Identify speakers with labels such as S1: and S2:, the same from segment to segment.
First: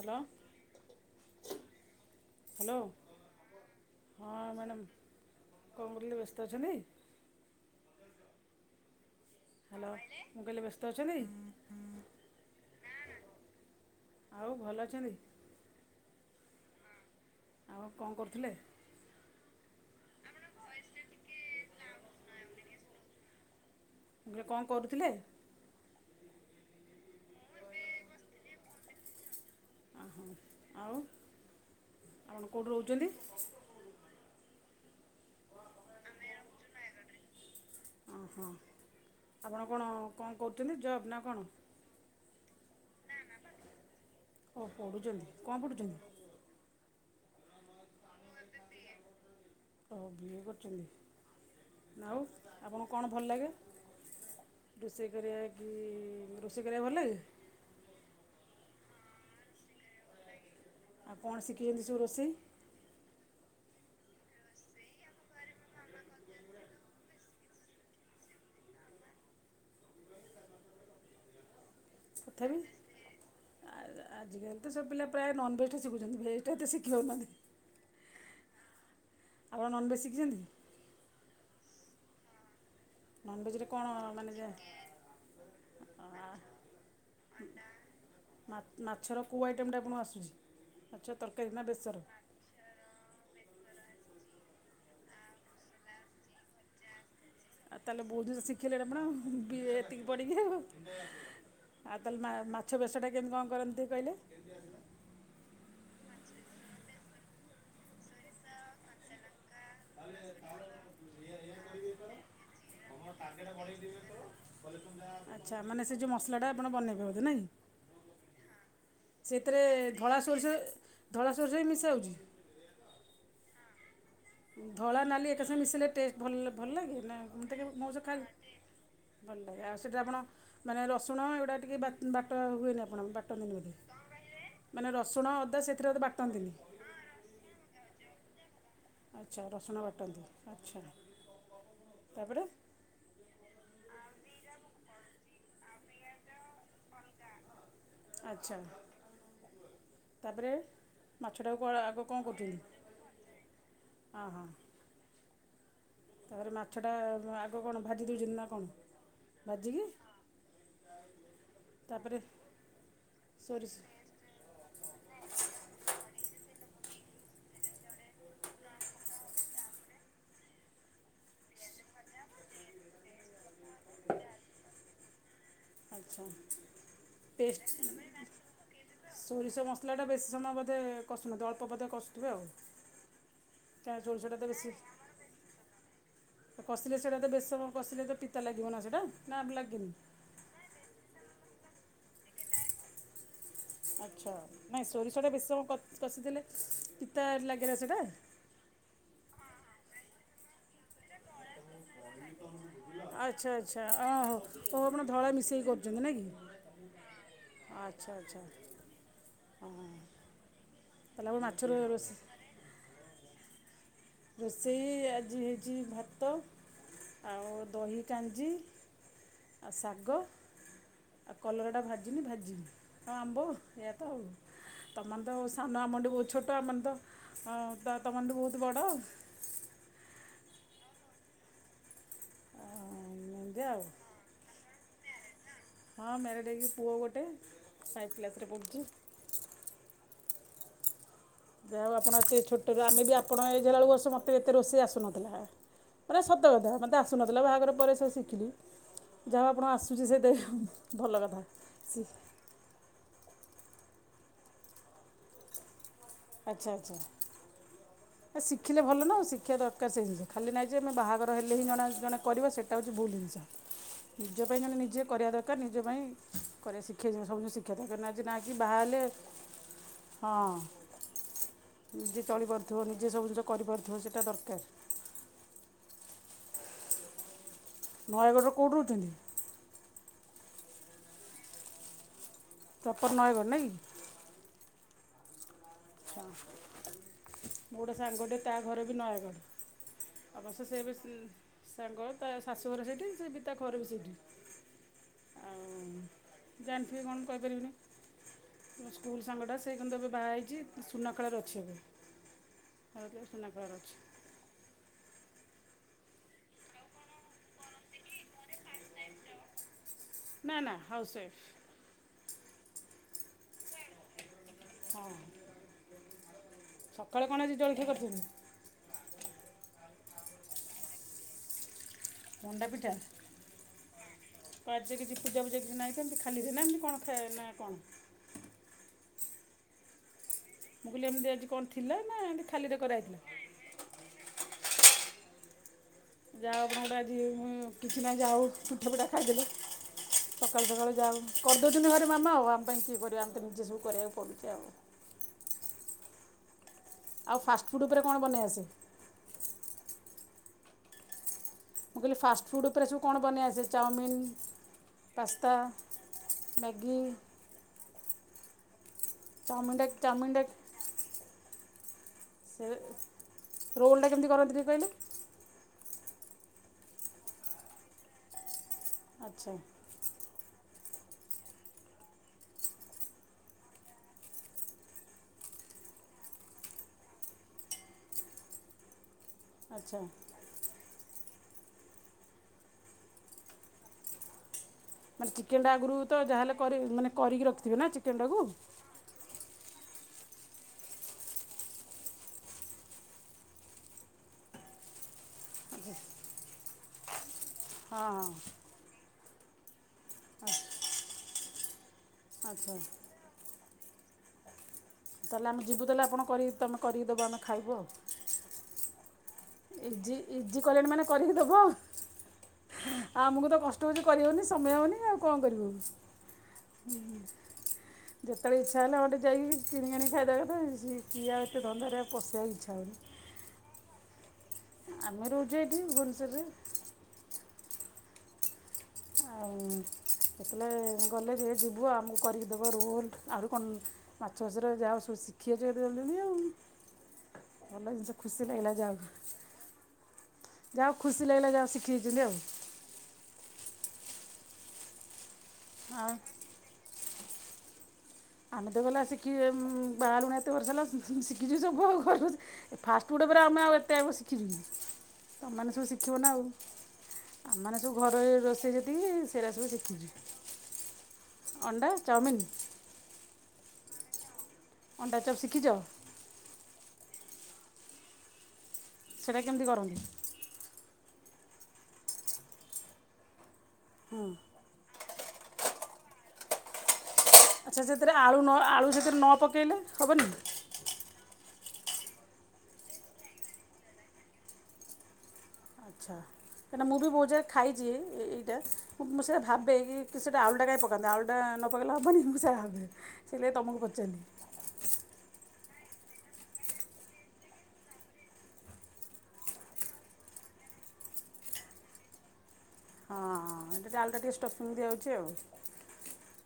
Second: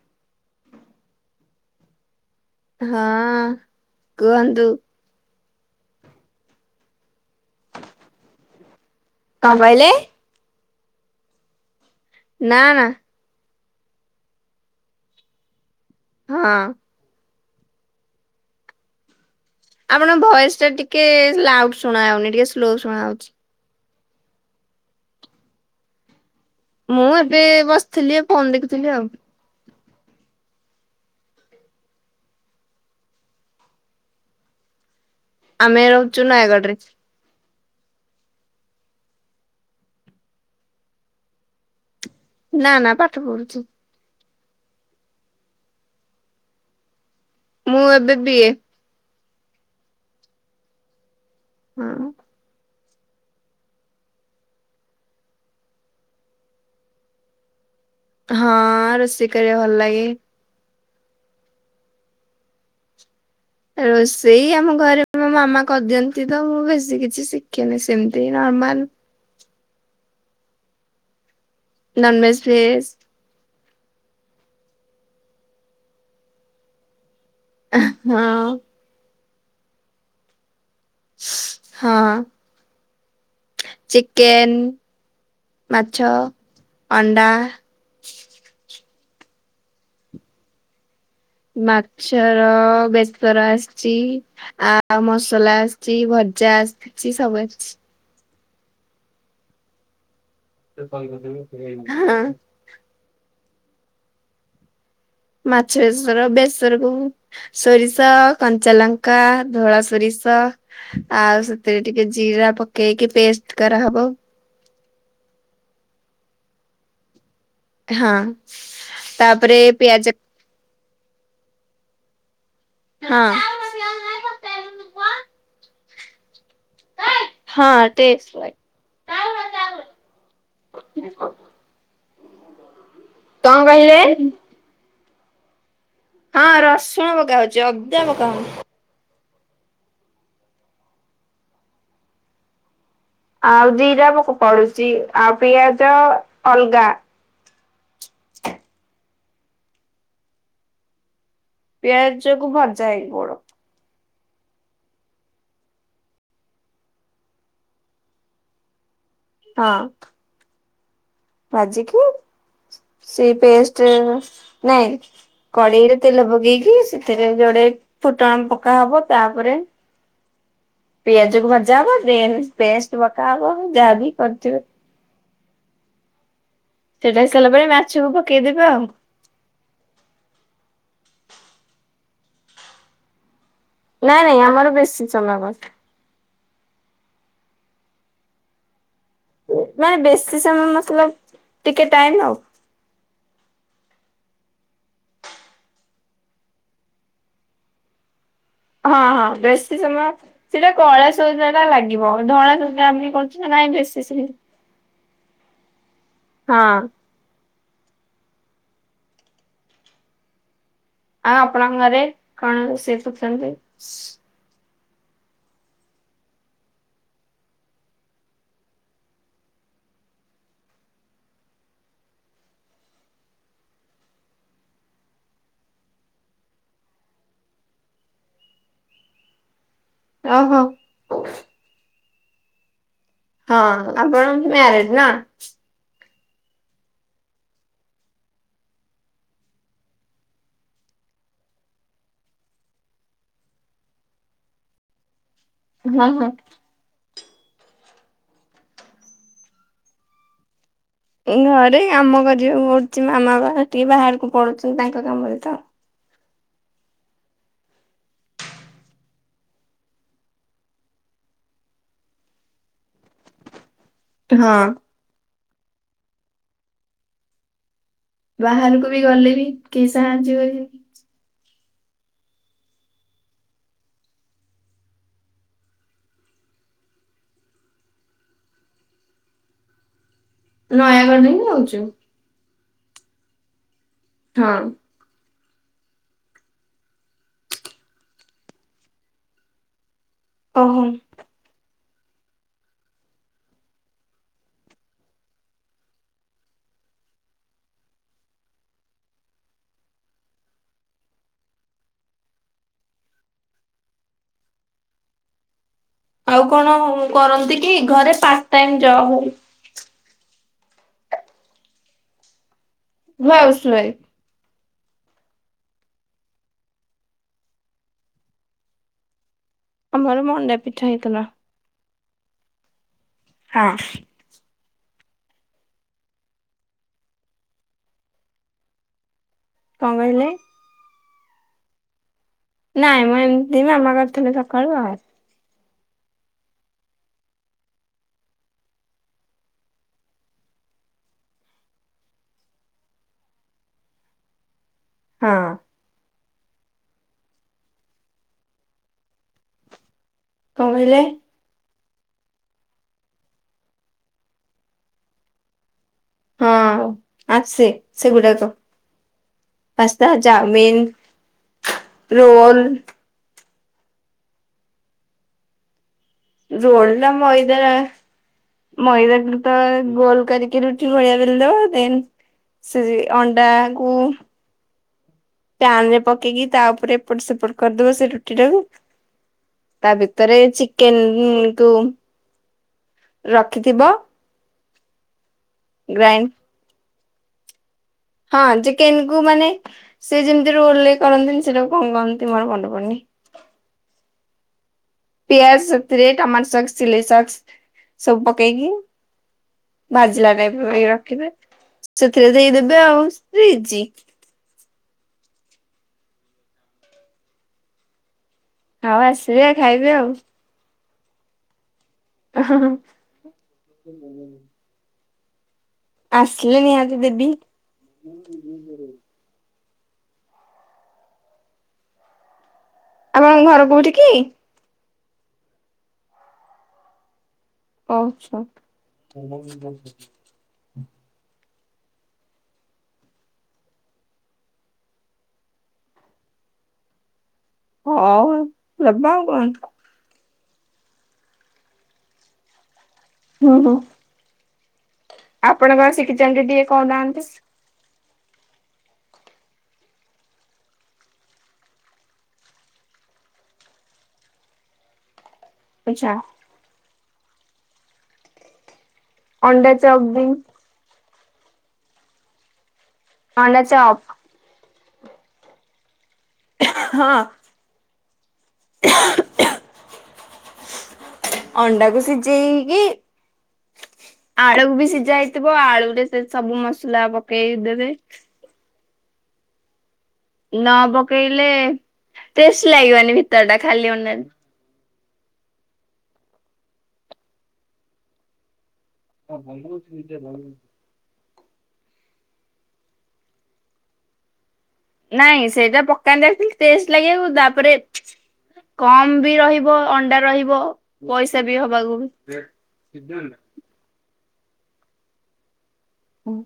S1: Hello. Hello.
S2: ହଁ
S1: ହଁ,
S2: କୁହନ୍ତୁ
S1: ମ୍ୟାଡ଼ାମ କଣ କରଥିଲେ ବ୍ୟସ୍ତ ଅଛନ୍ତି?
S2: କଣ କହିଲେ?
S1: ମୁଁ କହିଲେ ବ୍ୟସ୍ତ ଅଛନ୍ତି?
S2: ନା ନା।
S1: ଆଉ ଭଲ ଅଛନ୍ତି?
S2: ହଁ।
S1: ଆଉ କଣ କରୁଥିଲେ?
S2: ଆପଣ ଭଏସ ଟା ଟିକେ ଲାଉଡ ଶୁଣାହଉନି ଟିକେ ସ୍ଲୋ ଶୁଣା ହଉଛି।
S1: କଣ କରୁଥିଲେ?
S2: ମୁଁ ଏବେ ବସିଥିଲି ଫୋନ ଦେଖୁଥିଲି ଆଉ।
S1: ଓହୋ! ଆଉ ଆପଣ କେଉଁଠୁ ରହୁଛନ୍ତି?
S2: ଆମେ ରହୁଛୁ ନୟାଗଡ଼ ରେ।
S1: ଓହୋ! ଆପଣ କଣ କଣ କରୁଛନ୍ତି ଜବ୍ ନା କଣ?
S2: ନା ନା ପାଠ ପଢୁଛି।
S1: ଓ ପଢ଼ୁଛନ୍ତି କଣ ପଢ଼ୁଛନ୍ତି?
S2: ମୁଁ ଏବେ ବିିଏ।
S1: ହଉ ବିଏ କରୁଛନ୍ତି
S2: ହଁ।
S1: ଆଉ। ଆପଣଙ୍କୁ କଣ ଭଲ ଲାଗେ? ରୋଷେଇ କରିବା କି ରୋଷେଇ କରିବାକୁ ଭଲ ଲାଗେ।
S2: ହଁ, ରୋଷେଇ କରିବାକୁ ଭଲ ଲାଗେ।
S1: ଆଉ କଣ ଶିଖିଛନ୍ତି ସବୁ ରୋଷେଇ?
S2: ରୋଷେଇ ଆମ ଘରେ ମୋ ମାମା କରିଦିଅନ୍ତି ତ ମୁଁ ବେଶୀ କିଛି ଶିଖିନି ସେମିତି ନର୍ମାଲ। ନନଭେଜ
S1: ତଥାପି
S2: ଭେଜ।
S1: ଆଜିକାଲି ତ ସବୁ ପିଲା ପ୍ରାୟ ନନଭେଜ ଟା ଶିଖୁଛନ୍ତି, ଭେଜଟା ଏତେ ଶିଖି ହେଉନାହାନ୍ତି।
S2: ଏ ହଁ।
S1: ଆପଣ ନନଭେଜ୍ ଶିଖିଛନ୍ତି?
S2: ହଁ।
S1: ନନଭେଜରେ କ'ଣ ମାନେ
S2: ଚିକେନ୍, ମାଛ, ଅଣ୍ଡା।
S1: ମାଛର କୋଉ ଆଇଟମ୍ ଟା ଆପଣଙ୍କୁ ଆସୁଛି। ମାଛ ତରକାରି।
S2: ମାଛର ବେଶର ଆସିଛି ଆ ଆଉ ମସଲା ଆସିଛି, ଭଜା ଆସିଛି, ସବୁ ଆସିଛି।
S1: ଆଉ ତାହେଲେ ବହୁତ ଜିନିଷ ଶିଖିଲେଣି ଆପଣ, ଏତିକି ପଡିକି ଆଉ, ଆଉ ତାହେଲେ
S2: ହଁ
S1: ମାଛ ବେଶଟା କେମିତି କଣ କରନ୍ତି କହିଲେ?
S2: ମାଛ ବେସର, ବେସର କୁ ସୋରିଷ, କଞ୍ଚା ଲଙ୍କା, ଧଳା ସୋରିଷ ଆଉ ସେଥିରେ ଟିକେ ଜିରା ପକେଇକି ପେଷ୍ଟ କରାହବ।
S1: ଆଛା, ମାନେ ସେ ଯୋଉ ମସଲା ଟା ଆପଣ ବନେଇବୋଧେ ନାଇଁ?
S2: ହଁ। ତାପରେ
S1: ସେଥିରେ
S2: ପିଆଜ
S1: ଧଳା ସୋରିଷ ଧଳା ସୋରିଷ ବି ମିଶାଯାଉଛି।
S2: ହଁ।
S1: ଧଳା ନାଲି ଏକାସଙ୍ଗେ ମିଶିଲେ ଟେଷ୍ଟ ଭଲ ଭଲ ଲାଗେ ନା ମୁ ଟେ
S2: ହଁ
S1: ମଉସ
S2: ଟେଷ୍ଟ ପାଇଁ
S1: ଖାଇବି। ଭଲ ଲାଗେ, ଆଉ ସେଇଟା ଆପଣ ମାନେ ରସୁଣ ଏଗୁଡ଼ା ଟିକେ ବା ବାଟ ହୁଏନି ଆପଣ, ବାଟ
S2: କଣ କହିଲେ
S1: [unintelligible] ମାନେ ରସୁଣ ଅଦା ସେଥିରେ ବାଟ
S2: ହଁ ରସୁଣ ପକା ହଉଛି, ଅଦା ପକା ହଉନି।
S1: ଆଛା, ରସୁଣ ବାଟନ୍ତି, ଆଛା ତାପରେ
S2: ଆଉ ଜିରା ପକ ପଡୁଛି ଆଉ ପିଆଜ ଅଲଗା।
S1: ଆଛା ତାପରେ ମାଛଟାକୁ କ ଆଗ କଣ
S2: ପିଆଜକୁ ଭଜା ହେଇକି ଗୋଡ
S1: କରୁଛନ୍ତି? ହ ହଁ। ତାପରେ ମାଛଟା ଆଗ କଣ ଭାଜି ଦେଉଛନ୍ତି ନା କଣ
S2: ହଁ
S1: ଭାଜିକି [inaudible]
S2: ଭାଜିକି
S1: ତାପରେ
S2: ସେ
S1: ସୋରିଷ
S2: ପେଷ୍ଟ, ନାଇଁ କଡେଇରେ ତେଲ ପକେଇକି ସେଥିରେ ଯୋଡେ ଫୁଟଣ ପକା ହବ, ତାପରେ ପିଆଜ କୁ ଭଜା ହବ, ଦେନ୍ ପେଷ୍ଟ ପକା ହବ, ଯାହାବି କରିଥିବେ।
S1: ଆଛା।
S2: ସେଟା ହେଇସାରିଲା ପରେ, ମାଛକୁ ପକେଇଦବା ଆଉ।
S1: ସୋରିଷ ମସଲାଟା ବେଶୀ ସମୟ ବୋଧେ କଷୁନ, ଅଳ୍ପ ବୋଧେ କସୁଥିବେ ଆଉ। କାରଣ
S2: ନାଇଁ
S1: ସୋରିଷଟା
S2: ନାଇଁ
S1: ତ
S2: ଆମର ବେଶୀ ସମୟ କସୁ।
S1: କସିଲେ ସେଇଟା ତ ବେଶି ସମୟ କ କସିଲେ ତ ପିତା ଲାଗିବ ନା ସେଇଟା। ନା ଲାଗେନି?
S2: ମାନେ ବେଶୀ ସମୟ ମତଲବ ଟିକେ ଟାଇମ ଆଉ।
S1: ଆଛା, ନାଇଁ ସୋରିଷଟା ବେଶୀ ସମୟ କସିଦେଲେ ପିତା ଲାଗେନା ସେଇଟା।
S2: ହଁ ହଁ ବେଶି ସମୟ ସେଇଟା କଳା ସୋରିଷ ଟା ଲାଗିବ ଧଳା ସୋରିଷ ଆମେ କରୁଛୁ ନା
S1: ଆଛା
S2: ନାଇଁ
S1: ଆଛା,
S2: ବେଶୀ ସମୟ
S1: ଅହୋ ତ ଆପଣ ଧଳା ମିଶେଇକି କରୁ ଜଗାନା
S2: ହଁ।
S1: କି ଆଛା ଆଛା। ତାହେଲେ ଆପଣ
S2: ଆଉ
S1: ମାଛର
S2: ଆପଣଙ୍କ ଘରେ
S1: ରୋଷେ
S2: କଣ ରୋଷେଇ କରୁଛନ୍ତି?
S1: ରୋଷେଇ ଆଜି ହେଇଛି ଭାତ ଆଉ ଦହି କାଞ୍ଜି। ଆଉ ଶାଗ। ଆଉ କଲରଟା ଭାଜିିନି ଭାଜିବି ଆଉ ଆମ୍ବ ଏଇଆ ତ ଆଉ। ତମେ ମାନେ ତ ସାନ, ଆମଠୁ ବହୁତ ଛୋଟ, ଆମେ ମାନେ ତ ତମମାନଠୁ ବହୁତ ବଡ଼।
S2: ଓହୋ।
S1: ଆଉ ଏମିତି ଆଉ
S2: ହଁ ଆପଣ ମ୍ୟାରେଡ ନା?
S1: ହଁ ମ୍ୟାରେଟ୍ ହେଇକି ପୁଅ ଗୋଟେ ଫାଇଭ୍ କ୍ଲାସରେ ପଢ଼ୁଛି। ଯାହାଉ ଆପଣ ଏତେ ଛୋଟରୁ ଆମେ ବି ଆପଣ ଏଜେ ହେଲାବେଳକୁ ବସୁ ମତେ ଏତେ ରୋଷେଇ ଆସୁନଥିଲା।
S2: ହଁ
S1: ପୁର
S2: ହଁ।
S1: ସତ କଥା ମତେ ଆ ସୁନଥିଲା ବାହାଘର ପରେ ସେ ଶିଖିଲି ଯାହା ଆପଣ ଆସୁଛି ସେତେ।
S2: ଘରେ କାମ କରିବାକୁ ପଡୁଛି ମାମା ବା ଟିକେ ବାହାରକୁ ପଡୁଛନ୍ତି ତାଙ୍କ କାମରେ ତ।
S1: ଆଚ୍ଛା ଆଚ୍ଛା। ଏ ଶିଖିଲେ ଭଲ ନା ଆ ଶଖିବା ଦରକାର ସେ ଜିନିଷ ଖାଲି ନହିଁ ଯେ ଆମେ ବାହାର ହେଲେ ହିଁ ଜଣେ ଜଣେ କରିବା ସେଇଟା ହେଉଛି ଭୁଲ ଜିନିଷ। ନିଜ ପାଇଁ
S2: ହଁ
S1: ଜଣେ ନିଜେ କରିବା ଦରକାର ନିଜ ପାଇଁ କରିବା ଶିଖେଇ ସବୁ ଶିଖିବା ଦରକାର ନା। ଯେନାକି
S2: ବାହାରକୁ ବି
S1: ବାହାରିଲେ
S2: ଗଲେ ବି କେହି ସାହାଯ୍ୟ
S1: ହଁ।
S2: କରିବେନି
S1: ନିଜେ ଚଳିପାରୁଥିବ ନିଜେ ସବୁ ଜିନିଷ କରିପାରୁଥିବ ସେଇଟା ଦରକାର। ନୟାଗଡ଼ର କୋଉଠି ରହୁଛନ୍ତି?
S2: ନୟାଗଡ଼ରେ ହିଁ ଯାଉଛୁ।
S1: ଚପର ନଏ ଘ ନା କି?
S2: ହଁ।
S1: ମୁଁ ଗୋଟେ ସାଙ୍ଗଟି ତା ଘରେ ବି ନୟାଗଡ଼। ଅବଶ୍ୟ
S2: ଓହୋ
S1: ସେ ବି ସାଙ୍ଗ ତା ଶାଶୁଘର ସେଇଠି ସେ ପିତା ଘର ବି ସେଇଠି। ଆଉ ଜାଣିଥିବେ କଣ କହିପାରିବିନି? ମୋ ସ୍କୁଲ ସାଙ୍ଗଟା ସେ କିନ୍ତୁ ଏବେ ବାହା ହେଇଛି ସୁନା କାଳର ଅଛି ଏବେ ସୁନା କାଳ ରେ ଅଛି।
S2: ଆଉ କଣ କରନ୍ତି କି ଘରେ ପାର୍ଟ ଟାଇମ ଜବ ହଉ।
S1: ନା ନା ହାଉସୱାଇଫ।
S2: House wife.
S1: ହଁ ସକାଳେ କଣ ଆଜି ଜଳଖିଆ କରିଥିଲ?
S2: ଆମର ମଣ୍ଡା ପିଠା ହେଇଥିଲା।
S1: ମଣ୍ଡା ପିଠା।
S2: ହଁ।
S1: ତ ଆଜି କିଛି ପୂଜା ପୂଜା କିଛି ନାଇଁ ତ ଏମିତି ଖାଲି ଯେ ନା ଏମିତି କଣ ଖା ନା କଣ?
S2: କଣ କହିଲେ?
S1: ମୁଁ କହିଲି ଏମିତି ଆଜି କଣ ଥିଲା ନା ଏମ୍ ତି
S2: ନାଇଁ ମୁଁ ଏମିତି ମାମା କରିଥିଲି ସକାଳୁ ଆଉ।
S1: ଯାାଉ କଁ ଟେ ଆଜି ହଁ କିଛି ନା ଯାଉ ପିଠା ପିଠା ଖାଇଦେଲେ। ସକାଳୁ ସକାଳୁ ଯାଉ କରିଦେଉଛନ୍ତି ଘରେ ମାମା ଆଉ ଆମ ପାଇଁ କିଏ କରିବା ଆମେ ନିଜେ ସବୁ କରିବାକୁ ପଡ଼ୁଛି ଆଉ।
S2: ହଁ।
S1: ଆଉ ଫାଷ୍ଟଫୁଡ଼୍ ଉପରେ କଣ ବନେଇ ଆସେ।
S2: କଣ କହିଲେ?
S1: ମୁଁ କହିଲି ଫାଷ୍ଟଫୁଡ଼୍ ଉପରେ ସବୁ କଣ ବନେଇ ଆସେ ଚାଓମିନ୍, ପାସ୍ତା।
S2: ହଁ
S1: ମ୍ୟାଗି
S2: ଆସେ ସେଗୁଡାକ।
S1: ଚାଉମିନଟା
S2: ପସ୍ତା,
S1: ଚାଉମିନଟା
S2: ଚାଉମିନ।
S1: ସେ ରୋଲଟା କେମିତି କରନ୍ତି ଟିକେ କହିଲେ?
S2: ରୋଲ୍ଟା ମଇଦା ମଇଦାକୁ
S1: ଆଚ୍ଛା
S2: ତ ଗୋଲ କରିକି ରୁ ଟି ଭଳିଆ ବେଲ୍ ଦବ ଦେନ୍ ସେ ଅଣ୍ଡା କୁ ପ୍ୟାନ ରେ ପକେଇକି ତା ଉପରେ ଏପଟ ସେପଟ କରିଦବ ସେ ରୁଟି ଟାକୁ ତା
S1: ଆଚ୍ଛା।
S2: ଭିତରେ ଚିକେନକୁ ରଖିଥିବ।
S1: ମାନେ ଚିକେନଟା ଆଗରୁ ତ
S2: ଗ୍ରାଇଣ୍ଡ
S1: ଯାହେଲେ କରି ମାନ କରିକି ରଖଥିବେ ନା ଚି
S2: ହଁ ଯେ କେନ କୁ ମାନେ ସେ ଯେମିତି ରୋଲରେ କରନ୍ତିନ ସେଟାକୁ କଣ କହନ୍ତି ମୋର ମନ ପଡୁନି। ପିଆଜ ସେଥିରେ ଟମାଟୋ ସକ୍ସ ଚିଲି ସକ୍ସ
S1: ହଁ
S2: ସବୁ
S1: ହଁ
S2: ପକେଇକି ଭାଜିଲା ଟାଇପ୍ ର କରି ରଖିବେ ସେଥିରେ
S1: ଆଚ୍ଛା।
S2: ଦେଇଦେବେ ଆଉ ଇ ଜି।
S1: ତାହେଲେ ଆମେ ଯିବୁ ତାହେଲେ ଆପଣ କରି ତମେ କରିକି ଦେବ ଆମେ ଖାଇବୁ ଆଉ।
S2: ଆଉ ଆସିବେ ଖାଇବେ ଆଉ।
S1: ଆଜି କହିଲେଣି ମାନେ କରିକି ଦବ ଆଉ
S2: ହଁ ହଁ
S1: ଆମକୁ ତ କଷ୍ଟ ହଉଛି କରିହଉନି ସମୟ ହଉନି ଆଉ କଣ କରିବୁ ହୁଁ।
S2: ଆସିଲେ ନିହାତି ଦେବି।
S1: ଯେତେବେଳେ ଇଚ୍ଛା ହେଲା ଗୋଟେ ଯାଇକ କିଣିକି ଆଣିକି ଖାଇଦବା କଥା ସି କିଏ ଆଉ ଏତେ ଧନ୍ଦାରେ ଆଉ ପଶିବାକୁ ଇଚ୍ଛା ହଉନି‌।
S2: ଆପଣଙ୍କ ଘର କୋଉଠି କି?
S1: ଆମେ ରହୁଛୁ ଏଠି ଭୁବନେଶ୍ୱରରେ।
S2: ପାଉଛୁ।
S1: ଆଉ ଯେତେବେଳେ ଗଲେ ଟୀକେ ଯିବୁ ଆମକୁ କରିକି ଦେବ ରୋଲ୍ଟ ଆହୁରି କନ ମାଛ ବେସରେ ଯା ହଉ ସବୁ ସିଖି ଯାଇଛୁ ଏତେ ଜଲ୍ଦୀ ଜଲ୍ଦୀ ଆଉ। ଭଲ ଜିନିଷ
S2: ହଉ
S1: ଖୁସି ଲାଗିଲା ଯା ହଉ
S2: ଦବା ଆଉ କଣ
S1: ଯାହା ଖୁସି ଲାଗିଲା ଯାହା ଶିଖିଯାଇଛି ଆଉ।
S2: ହୁଁ ହୁଁ ଆପଣ କଣ
S1: ଆଉ
S2: ଶିକିଚନ୍ତି ଟିକେ କ‌ହୁ ନାହାନ୍ତି।
S1: ଆମେ ତ ଗଲା ଶିକି ବାହାହେଲୁଣି ଏତେ ବର୍ଷ ହେଲା ଶିକିଚୁ ସବୁ ଆଉ [unintelligible] ଏ ଫାଷ୍ଟ ଫୁଡ ଉପରେ ଆମେ ଆଉ ଏତେ ଆଉ ଶିଖିଛୁ କି? ତମାନେ ସବୁ
S2: ଆଚ୍ଛା
S1: ଶିଖିବ ନା ଆଉ ଆମେମାନେ ସବୁ ଘରୋଇ ରୋଷେଇ ଯେତିକି ସେରା ସବୁ
S2: ଅଣ୍ଡା ଚପ୍ ବି
S1: ଶିଖିଛି ଅଣ୍ଡା ଚାଉମିିନ।
S2: ଅଣ୍ଡା ଚପ୍।
S1: ଅଣ୍ଡା ଚପ୍ ଶିଖିଛ?
S2: ହଁ। [inaudible]
S1: ସେଟା କେମିତି କରନ୍ତି?
S2: ଅଣ୍ଡାକୁ ସିଜେ ଇକି। ଆଳୁ ବି ସିଝା ହେଇଥିବ ଆଳୁ ରେ ସେ ସବୁ ମସଲା ପ
S1: ଆଚ୍ଛା ସେଥିରେ ଆଳୁ ନ ଆଳୁ ସେଥିରେ ନ ପକେଇଲେ ହବନି?
S2: ନ ପକେଇଲେ ଟେଷ୍ଟ ଲାଗିବନି ଭିତର ଟା ଖାଲି ଅଣ୍ଡାରେ।
S1: ଆଚ୍ଛା କାହିଁକି ନାଁ ମୁଁ ବି ବହୁଜାଗା ଖାଇଛି ଏଇଟା। ମୁଁ ସେଇଆ ଭାବେ ଇ କି ସେଟା ଆଳୁଟା କାଇଁ ପ କାନ୍ତି ଆଳୁଟା ନ ପକେଇଲେ ହବନି ମୁଁ ସେଇଆ ଭାବେ ସେଇ ଲାଗି ତମକୁ ପଚାରିଲି।
S2: ନାଇଁ ସେଇଟା ପକାନ୍ତି ଏକ୍ଟୁଆଲୀ ଟେଷ୍ଟ ଲାଗିବାକୁ ତାପରେ କମ୍ ବି ରହିବ ଅଣ୍ଡା ରହିବ ପଇସା ବି ହବାକୁ
S1: ହଁଁ ଏଟା ଟିକେ ଆଳୁଟା ଟିକେ ଷ୍ଟଫିଙ୍ଗ ଦିଆହଉଛି ଆଉ।
S2: ଉଁ।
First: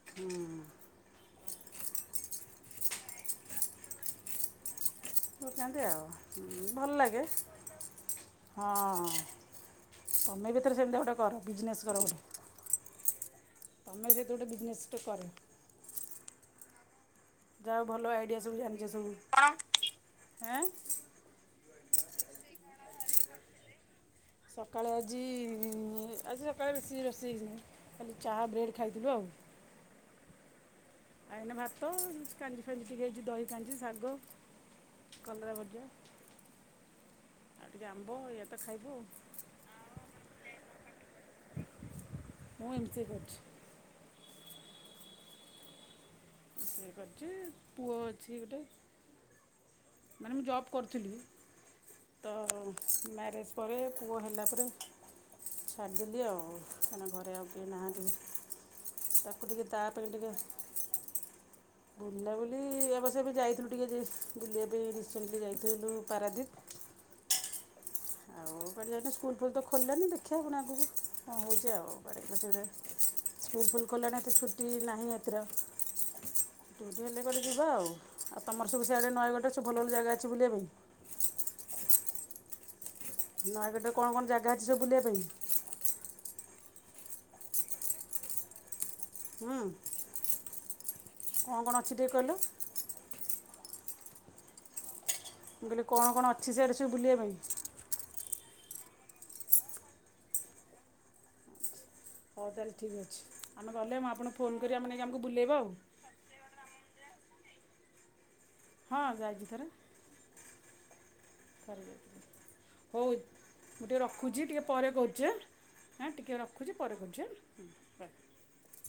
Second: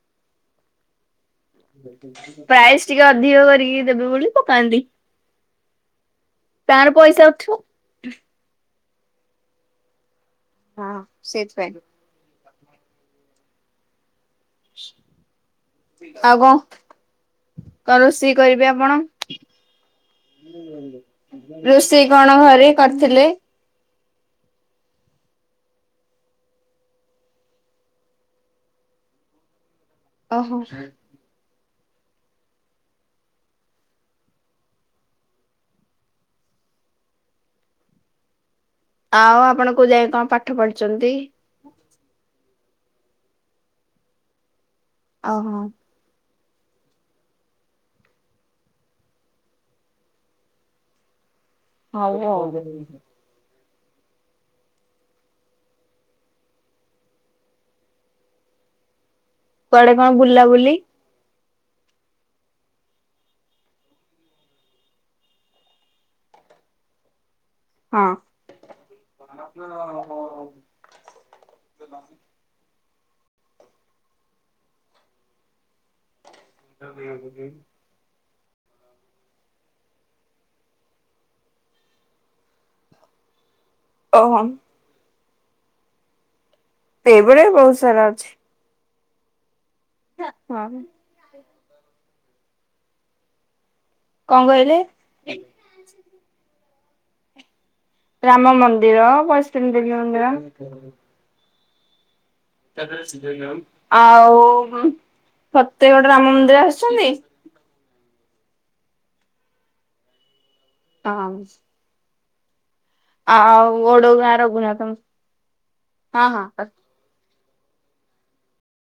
S1: ହୁଁ।
S2: ପ୍ରାଇସ ଟିକେ ଅଧିକ କରିକି ଦେବେ ବୋଲି ପକାନ୍ତି।
S1: ପକାନ୍ତି ଆଉ
S2: ତାର
S1: ଭଲ ଲାଗେ।
S2: ପଇସା ଉଠିବ।
S1: ହଁ ତମେ ବି ଏଥର
S2: ହଁ
S1: ସେମିତିଆ ଗୋଟେ କର
S2: ସେଇଥିପାଇଁ
S1: ବିଜନେସ୍ କର ଗୋଟେ। ତମେ ଯେହେତୁ ଗୋଟେ ବିଜନେସ୍ ଟେ କର।
S2: ଆଉ କ
S1: ଯାହା ହଉ ଭଲ ଆଇଡିଆ ସବୁ ଜାଣିଛ ସବୁ କଣ ଆଁ।
S2: ରୋଷେଇ କଣ ଘରେ କରିଥିଲେ?
S1: ସକାଳେ ଆଜି ଆଜି ସକାଳେ ବେଶୀ ରୋଷେଇ ହେଇ ନି। ଖାଲି ଚା ବ୍ରେଡ଼୍ ଖାଇଥିଲୁ ଆଉ।
S2: ଓହୋ ସେ
S1: ଆ ଏଇନା ଭାତ କାଞ୍ଜି ଫାଞ୍ଜି ଟିକେ ହେଇଛି ଦହି କାଞ୍ଜି ଶାଗ କଲରା ଭଜା ଆଉ ଟିକେ ଆମ୍ବ ଏଇଆ ତ ଖାଇବୁ ଆଉ।
S2: ଆଉ ଆପଣ କୋଉ ଯାଏ କଣ ପାଠ ପଢିଛନ୍ତି?
S1: ମୁଁ ଏମ୍ ସିଏ କରିଛି।
S2: ଓହୋ।
S1: [unintelligible] କରିଛି ପୁଅ ଅଛି ଗୋଟେ। ମାନେ ମୁଁ ଜବ୍ କରୁଥିଲି
S2: ହଉ
S1: ତ
S2: ଆଉ
S1: ମ୍ୟାରେଜ ପରେ ପୁଅ ହେଲା ପରେ ଛାଡ଼ିିଦେଲି ଆଉ କାହିଁକି ନା ଘରେ ଆଉ କେହି ନାହାଁନ୍ତି।
S2: କୁଆଡେ କଣ ବୁଲା ବୁଲି
S1: ବୁଲାବୁଲି ଏବର୍ଷ ଏବେ ଯାଇଥିଲୁ ଟିକେ ଯେ ବୁଲିବା ପାଇଁ ରିସେଣ୍ଟଲି ଯାଇଥିଲୁ ପାରାଦ୍ୱୀପ।
S2: ହଁ
S1: ଆଉ କୁଆଡେ ଯାଉନି ସ୍କୁଲ ଫୁଲ ତ ଖୋଲିଲାନି ଦେଖିବାକୁ ପୁଣି ଆଗକୁ କଣ ହୋଉଚି ଆଉ କରି ନଥିଲେ ସ୍କୁଲ ଫୁଲ ଖୋଲିଲାଣି ଏତେ ଛୁଟି ନାହିଁ ଏଥିର। ଯୋଉଠି ହେଲେ କୁଆଡେ ଯିବା ଆଉ ଆଉ ତମର ସବୁ ସିଆଡ଼େ ନୟାଗଡ଼ରେ ସବୁ ଭଲ ଭଲ ଜାଗା ଅଛି ବୁଲିବା ପାଇଁ? ନୟାଗଡ଼ରେ କଣ କଣ
S2: ଓହୋ
S1: ଜାଗା ଅଛି ସବୁ ବୁଲିବା ପାଇଁ?
S2: ଏଇଭଳିଆ ବି ବୋହୁତ ସାରା ଅଛି।
S1: ହୁଁ।
S2: ଚା ହଁ।
S1: କଣ କଣ ଅଛି ଟିକେ କହିଲୁ?
S2: କଣ କହିଲେ?
S1: ମୁ କହିଲି କଣ କଣ ଅଛି ସିଆଡେ ସବୁ ବୁଲିବା ପାଇଁ?
S2: ରାମ ମନ୍ଦିର, ବୈଷ୍ଣବୀ ଦେବୀ ମନ୍ଦିର।
S1: ହଉ ତାହେଲେ ଠିକ୍ ଅଛି ଆମେ ଗଲେ ମୁଁ
S2: ଆଉ
S1: ଆପଣଙ୍କୁ ଫୋନ୍ କରି
S2: ଉଁ
S1: ଆମେ ନେଇକି ଆମକୁ ବୁଲେଇବ ଆଉ
S2: ପତେଗଡ ରାମ ମନ୍ଦିର ଆସିଚନ୍ତି?
S1: ହଁ ଯାଇଚି ଥରେ।
S2: ହଁ ସ୍
S1: [inaudible] ହୋଉ ମୁଁ ଟିକିଏ
S2: ଓଡଗାଁ
S1: ରଖୁଚି ଟିକେ
S2: ରଘୁନାଥ
S1: ପରେ କରୁଚି ଆଁ ଆଁ
S2: ହଁ
S1: ଟିକେ
S2: ହଁ
S1: ରଖୁଚି ପରେ କରୁଛ ଆଁ ହଁ।